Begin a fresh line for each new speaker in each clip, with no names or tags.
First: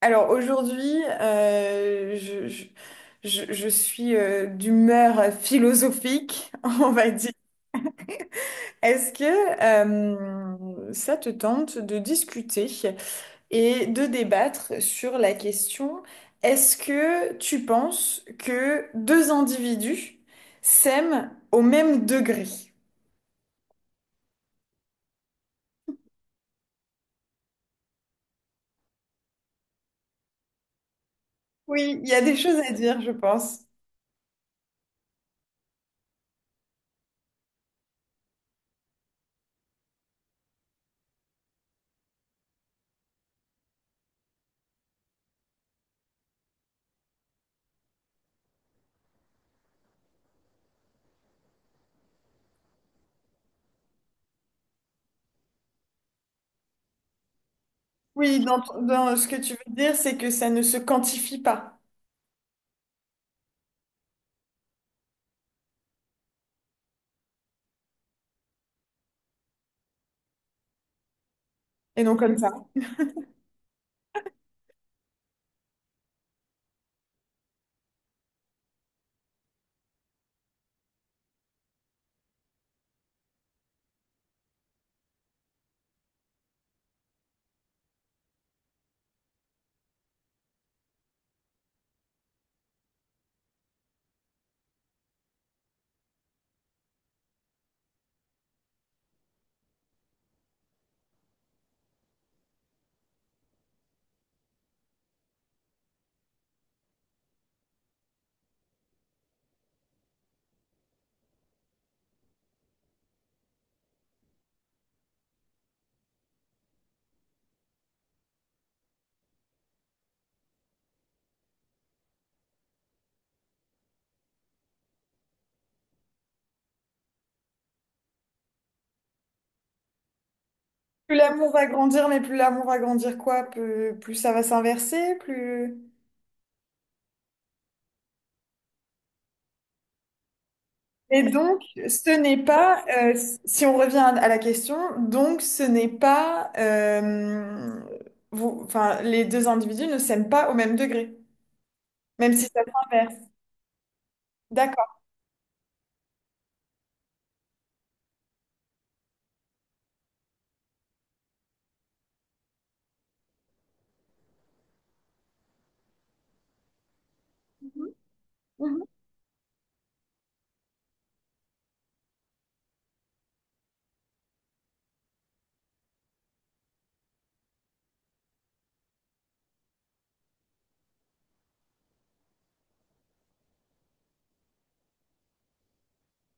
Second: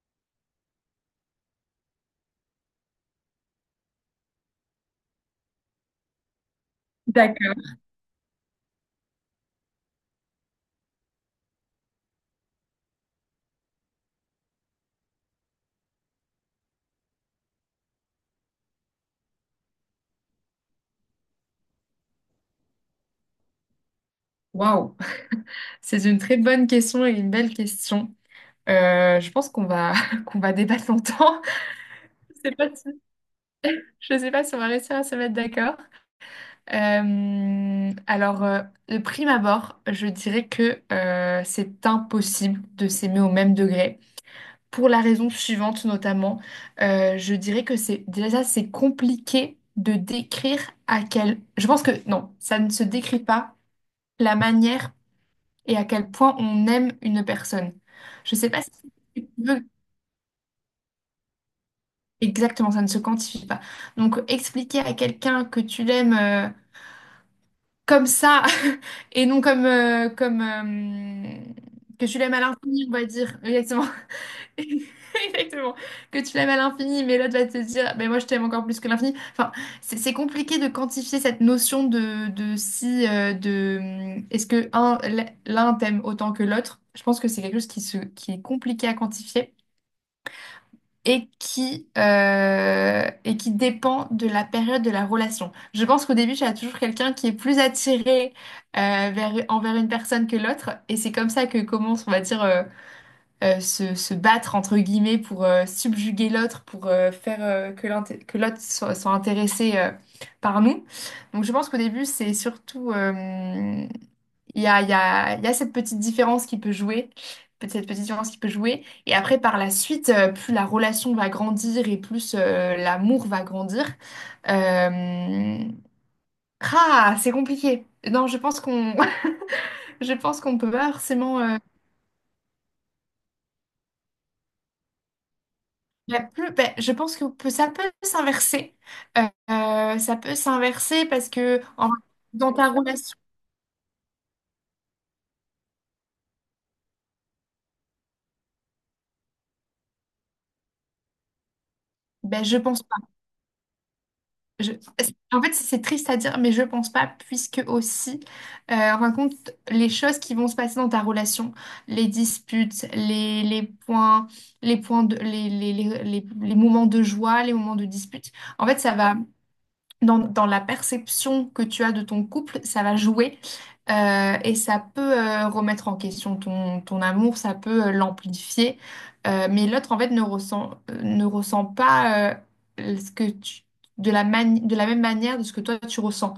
Alors aujourd'hui, je suis d'humeur philosophique, on va dire.
D'accord.
Est-ce que ça te tente de discuter et de débattre sur la question, est-ce que tu penses que deux individus s'aiment au même degré?
Waouh, c'est une très bonne question et une belle question. Je pense qu'on va qu'on va débattre longtemps.
Oui, il y a des
Je sais
choses à
pas si,
dire, je pense.
je sais pas si on va réussir à se mettre d'accord. De prime abord, je dirais que c'est impossible de s'aimer au même degré. Pour la raison suivante, notamment, je dirais que c'est compliqué de décrire à quel. Je pense que non, ça ne se décrit pas la manière et à quel point on aime une personne. Je
Oui,
ne sais pas si
dans
tu
ce que tu
veux
veux dire, c'est que ça ne se quantifie pas.
exactement, ça ne se quantifie pas. Donc, expliquer à quelqu'un que tu l'aimes comme ça et non comme,
Et
que
non
tu l'aimes
comme
à
ça.
l'infini, on va dire, exactement. Exactement. Que tu l'aimes à l'infini, mais l'autre va te dire, mais moi je t'aime encore plus que l'infini. Enfin, c'est compliqué de quantifier cette notion de si, de est-ce que l'un t'aime autant que l'autre? Je pense que c'est quelque chose qui est compliqué à quantifier et et qui dépend de la période de la relation. Je pense qu'au début, tu as toujours quelqu'un qui est plus attiré envers une personne que l'autre, et c'est comme ça que commence, on va dire. Se battre entre guillemets pour subjuguer l'autre, pour faire que que l'autre soit intéressé par nous. Donc je pense qu'au début, c'est surtout, il y a cette petite différence qui peut jouer. Cette petite différence qui peut jouer. Et après, par la suite, plus la relation va grandir et plus l'amour va grandir. Euh, Ah, c'est compliqué. Non, je pense qu'on je pense qu'on peut pas
Plus
forcément
l'amour va grandir, mais plus l'amour va grandir quoi? Plus ça va s'inverser, plus...
Ben, je pense que ça peut s'inverser. Euh, ça peut s'inverser
Et
parce
donc,
que
ce n'est
dans ta
pas,
relation,
si on revient à la question, donc ce n'est pas, vous, enfin, les deux individus ne s'aiment pas au même degré, même si
ben, je
ça
pense pas.
s'inverse.
Je-
D'accord.
en fait, c'est triste à dire, mais je pense pas, puisque aussi, en fin de compte, les choses qui vont se passer dans ta relation, les disputes, les points de, les moments de joie, les moments de dispute, en fait,
Mhm.
ça va. Dans la perception que tu as de ton couple, ça va jouer et ça peut remettre en question ton amour, ça peut l'amplifier. Mais l'autre, en fait, ne ressent pas euh, ce que tu, de de la même manière de ce que toi, tu ressens.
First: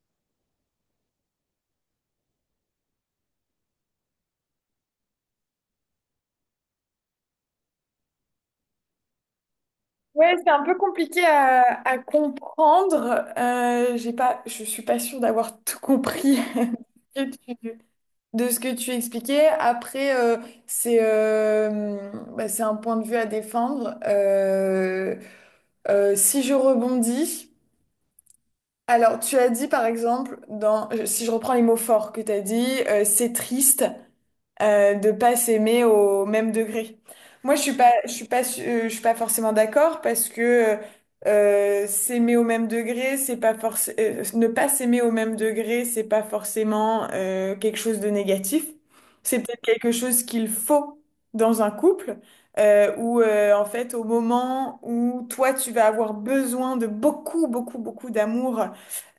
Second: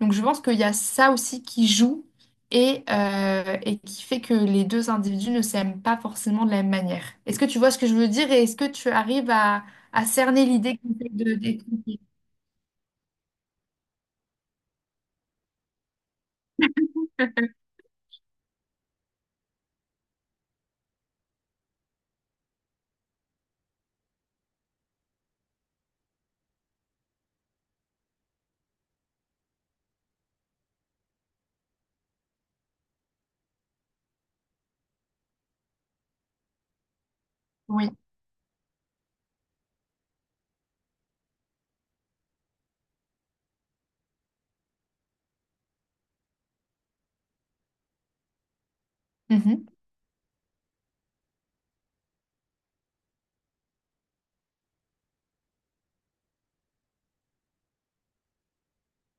Donc, je pense qu'il y a ça aussi qui joue et qui fait que les deux individus ne s'aiment pas forcément de la même manière. Est-ce que tu vois ce que je veux dire et est-ce que tu arrives à
Ouais,
cerner
c'est un peu
l'idée que j'essaie
compliqué
de
à
décrire?
comprendre. J'ai pas, je suis pas sûre d'avoir tout compris. De ce que tu expliquais, après, c'est bah, c'est un point de vue à défendre. Si je rebondis, alors tu as dit par exemple, si je reprends les mots forts que tu as dit, c'est triste, de pas s'aimer au même degré. Moi,
Oui.
je suis pas forcément d'accord parce que s'aimer au même degré, c'est pas forcément, ne pas s'aimer au même degré, c'est pas forcément quelque chose de négatif. C'est peut-être
Mhm,
quelque chose qu'il faut dans un couple. Où en fait au moment où toi tu vas avoir besoin de beaucoup beaucoup beaucoup d'amour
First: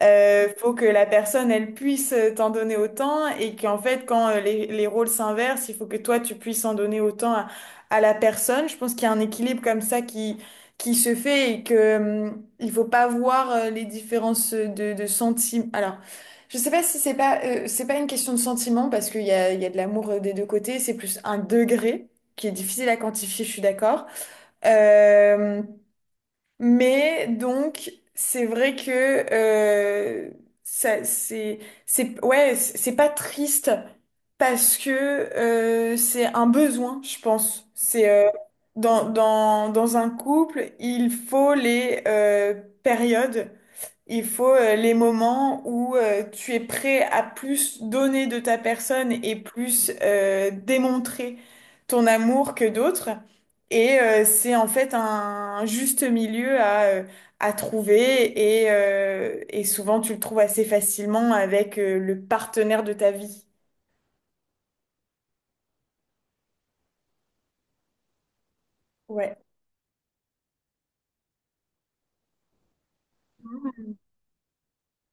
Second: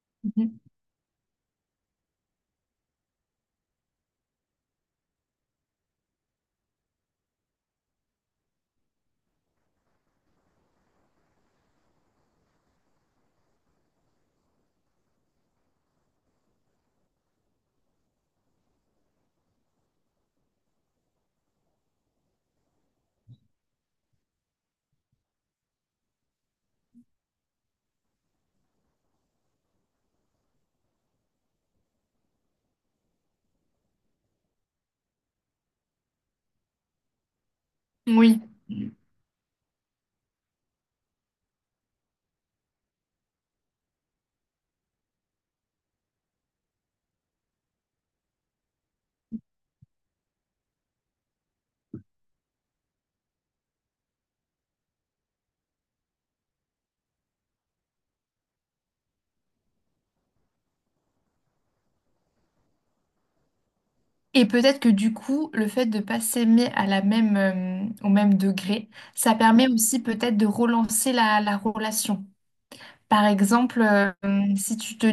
mhm.
faut que la personne, elle puisse t'en donner autant et qu'en fait, quand les rôles s'inversent, il faut que toi, tu puisses en donner autant à la personne. Je pense qu'il y a un équilibre comme ça qui se fait et que, il faut pas voir les différences de sentiments. Alors, je sais pas si c'est pas, c'est pas une question de sentiment parce il y a de l'amour des deux côtés. C'est plus un degré qui est difficile à quantifier, je suis d'accord. Euh, mais donc, c'est vrai que euh, ça, c'est, ouais, c'est pas triste parce que c'est un besoin, je pense. C'est
Oui.
dans un couple, il faut les périodes. Il faut les moments où tu es prêt à plus donner de ta personne et plus démontrer ton amour que d'autres. Et c'est en fait un juste milieu à trouver et souvent tu le trouves assez facilement avec le partenaire de ta vie.
Et peut-être que du coup, le fait de pas s'aimer à la même, au même degré, ça
Ouais.
permet aussi peut-être de relancer la relation. Par exemple, si tu te...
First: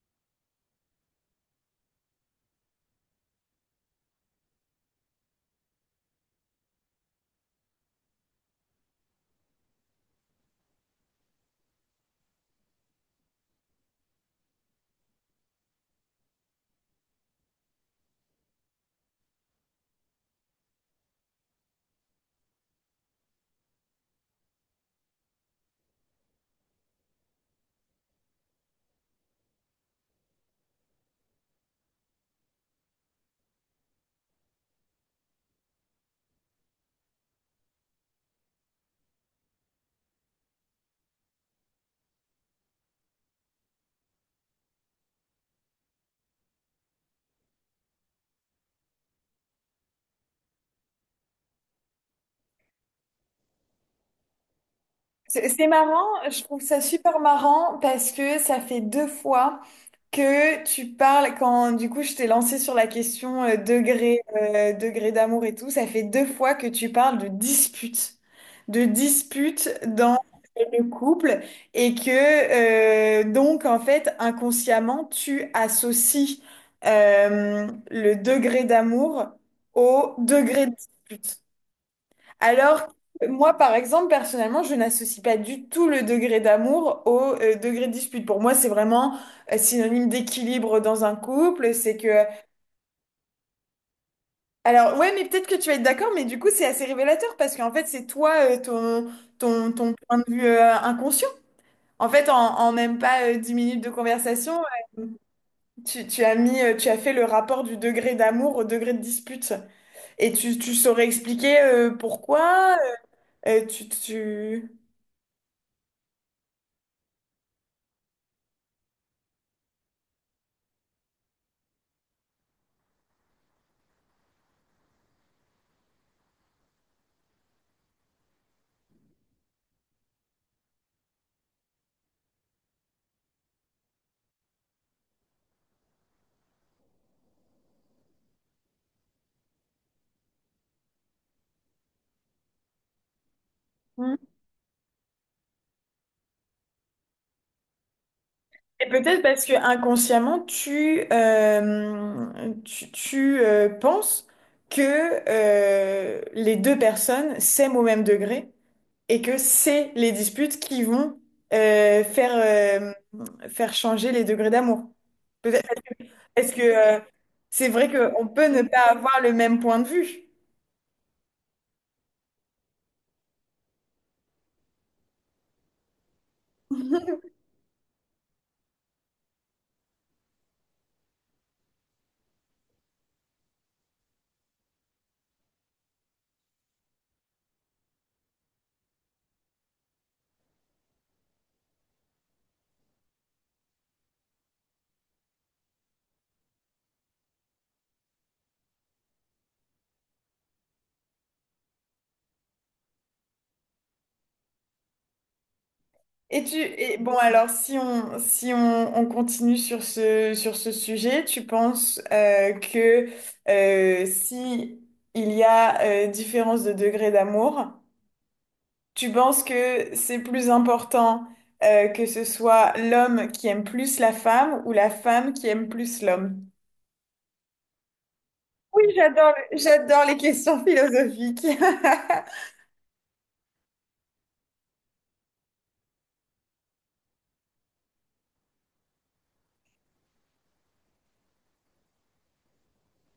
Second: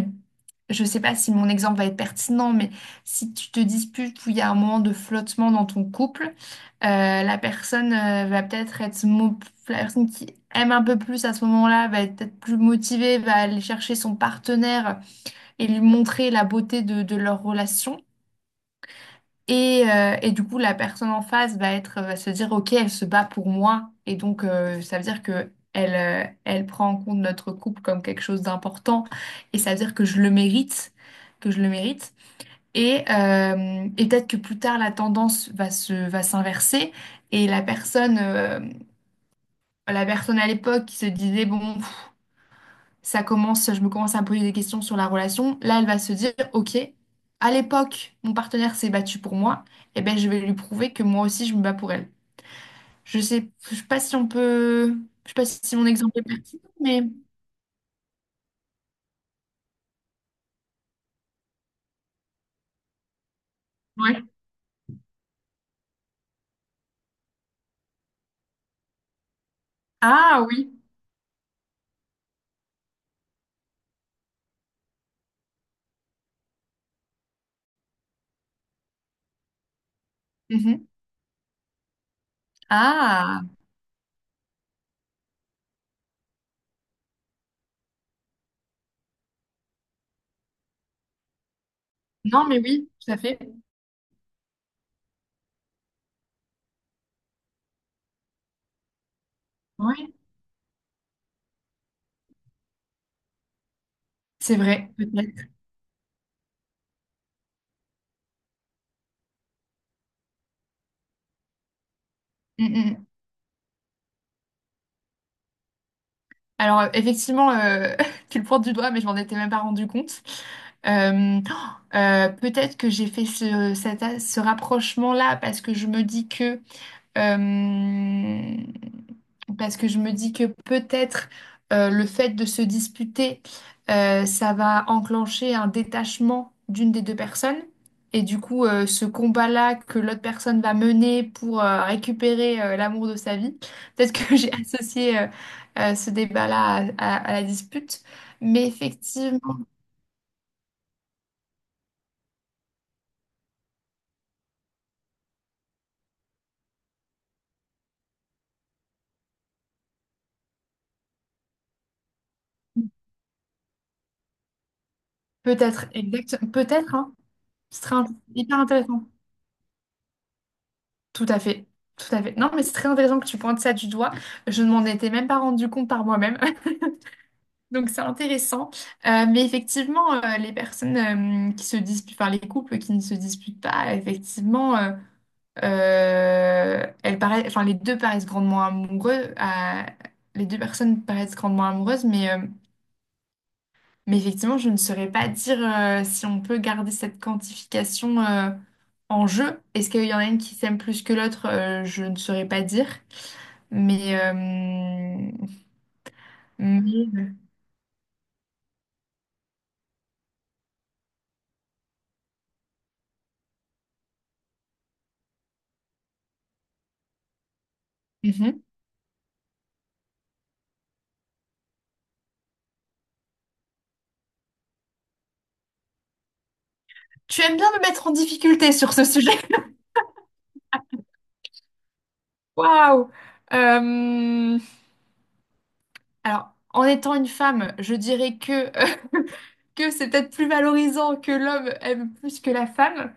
Je sais pas si mon exemple va être pertinent, mais si tu te disputes ou il y a un moment de flottement dans ton couple, la personne va peut-être être... mo- La personne qui aime un peu plus à ce moment-là va être peut-être plus motivée, va aller chercher son partenaire et lui montrer la beauté de leur relation. Et du coup, la personne en face va se dire, OK, elle se bat pour moi. Et donc, ça veut dire que elle prend en compte notre couple comme quelque chose d'important. Et ça veut dire que je le mérite, que je le mérite. Et peut-être que plus tard, la tendance va s'inverser. Et la personne à l'époque qui se disait, bon, pff, ça commence, je me commence à me poser des questions sur la relation. Là, elle va se dire, OK, à l'époque, mon partenaire s'est battu pour moi, et ben je vais lui prouver que moi aussi, je me bats pour elle. Je sais pas si on peut, je sais pas
C'est
si mon
marrant,
exemple est
je trouve
pertinent,
ça
mais
super marrant parce que ça fait deux fois que tu parles quand du coup je t'ai lancé sur la question
ouais.
degré d'amour et tout, ça fait deux fois que tu parles de dispute dans
Ah oui.
le couple et que donc en fait inconsciemment tu associes le degré d'amour au degré de
Mhm.
dispute. Alors,
Ah
moi, par exemple, personnellement, je n'associe pas du tout le degré d'amour au degré de dispute. Pour moi, c'est vraiment synonyme d'équilibre dans un couple. C'est que...
non, mais oui, tout à fait.
Alors, ouais, mais peut-être que tu vas être d'accord, mais du coup, c'est assez révélateur parce qu'en fait, c'est toi, ton
Oui,
point de vue inconscient. En fait, en même pas 10 minutes de
c'est
conversation,
vrai,
euh,
peut-être.
tu as mis, tu as fait le rapport du degré d'amour au degré de dispute. Et tu saurais expliquer
Mm,
pourquoi
mm, mm.
tu...
Alors, effectivement, tu le pointes du doigt, mais je m'en étais même pas rendu compte. Oh, peut-être que j'ai fait cet ce rapprochement-là parce que je me dis que euh, parce que je me dis que peut-être le fait de se disputer, ça va enclencher un détachement d'une des deux personnes. Et du coup, ce combat-là que l'autre personne va mener pour récupérer l'amour de sa vie, peut-être
hmm.
que j'ai associé ce débat-là à la dispute. Mais
Et peut-être parce que
effectivement,
inconsciemment, penses que les deux personnes s'aiment au même degré et que c'est les disputes qui vont euh, faire, euh, faire changer les degrés d'amour. Peut-être
peut-être,
parce
exact,
que
peut-être, hein,
c'est
ce
vrai
serait
qu'on peut
hyper
ne pas
intéressant.
avoir le même point de vue.
Tout à fait, tout à fait. Non, mais c'est très intéressant que tu pointes ça du doigt. Je ne m'en étais même pas rendu compte par moi-même. Donc c'est intéressant. Mais effectivement, les personnes qui se disputent, enfin les couples qui ne se disputent pas, effectivement, elles paraissent, enfin les deux paraissent grandement amoureux. Les deux personnes paraissent grandement amoureuses, mais effectivement, je ne saurais pas dire si on peut garder cette quantification en jeu. Est-ce qu'il y en a une qui s'aime plus que l'autre? Je ne saurais pas dire. Mais, euh,
Et tu et bon
mais-
alors si on, on continue sur ce sujet, tu penses que si il y a différence de degré d'amour,
Mhm.
tu penses que c'est plus important que ce soit l'homme qui aime plus la femme ou la femme qui aime plus l'homme?
Tu aimes bien me mettre en difficulté
Oui,
sur ce sujet.
j'adore les questions philosophiques.
Waouh! Euh, Alors, en étant une femme, je dirais que, que c'est peut-être plus valorisant que l'homme aime plus que la femme.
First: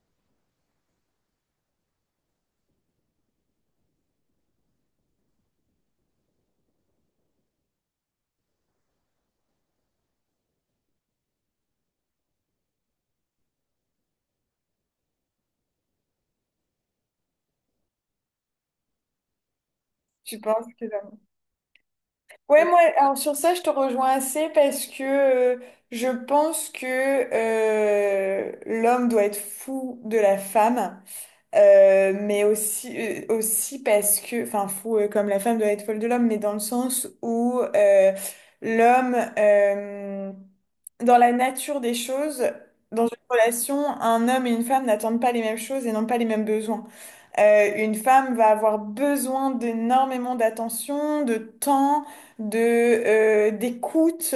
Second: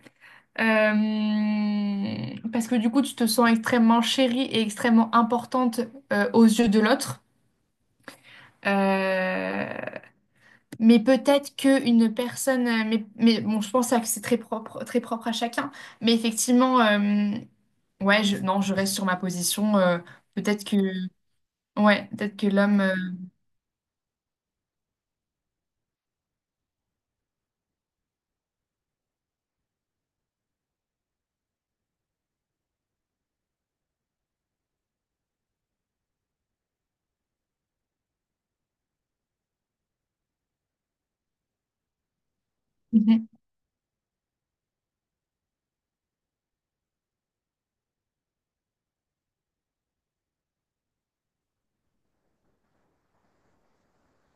Parce que du coup, tu te sens extrêmement chérie et extrêmement importante aux yeux de l'autre. Euh, Mais peut-être qu'une personne, mais bon, je pense que c'est très propre à chacun. Mais effectivement, ouais, non, je reste sur ma position.
Tu
Peut-être
penses
que,
que
ouais, peut-être que
ouais, moi,
l'homme...
alors sur ça, je te rejoins assez parce que je pense que l'homme doit être fou de la femme, mais aussi, aussi parce que, enfin, fou comme la femme doit être folle de l'homme, mais dans le sens où l'homme, euh, dans la nature des choses, dans une
mhm,
relation, un homme et une femme n'attendent pas les mêmes choses et n'ont pas les mêmes besoins. Une femme va avoir besoin d'énormément d'attention, de temps, de d'écoute,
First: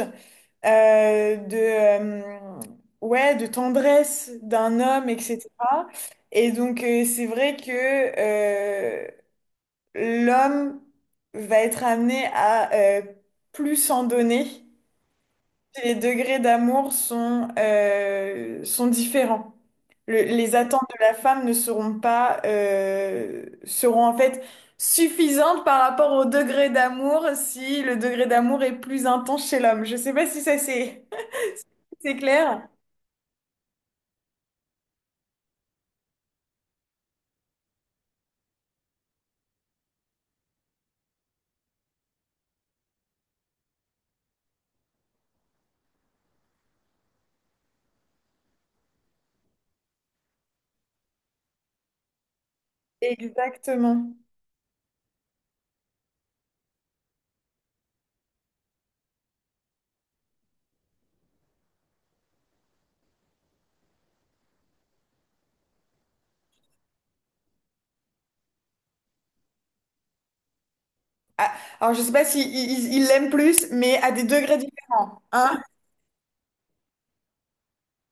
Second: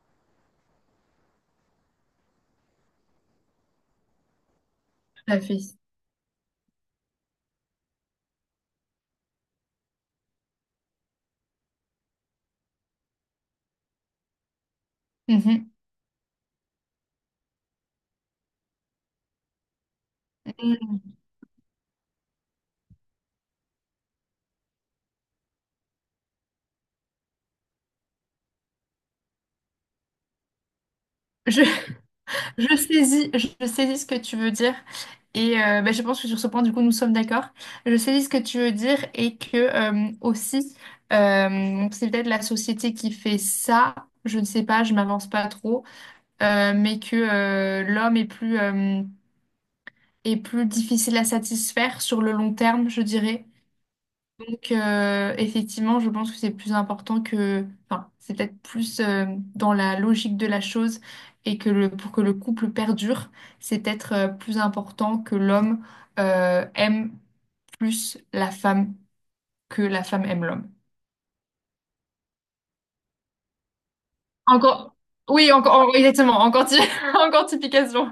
de ouais, de tendresse d'un homme,
tout à fait.
etc. Et donc c'est vrai que euh, l'homme va être amené à euh, plus en donner
Mhm.
les degrés d'amour sont, sont différents. Les attentes de la
Mhm.
femme ne seront pas, seront en fait suffisantes par rapport au degré d'amour si le degré d'amour est plus intense chez l'homme. Je sais pas si ça c'est
Je,
c'est clair.
je saisis ce que tu veux dire. Et bah, je pense que sur ce point, du coup, nous sommes d'accord. Je saisis ce que tu veux dire et que aussi, bon, c'est peut-être la société qui fait ça. Je ne sais pas, je m'avance pas trop. Mais que l'homme est plus difficile à satisfaire sur le long terme, je dirais.
Exactement.
Donc, effectivement, je pense que c'est plus important que, enfin, c'est peut-être plus dans la logique de la chose et que le, pour que le couple perdure, c'est peut-être plus important que l'homme aime plus la femme que la femme aime l'homme.
Ah, alors je sais pas si il l'aime plus, mais à des degrés
Encore,
différents.
oui,
Hein
encore, oh, exactement, encore, encore typication.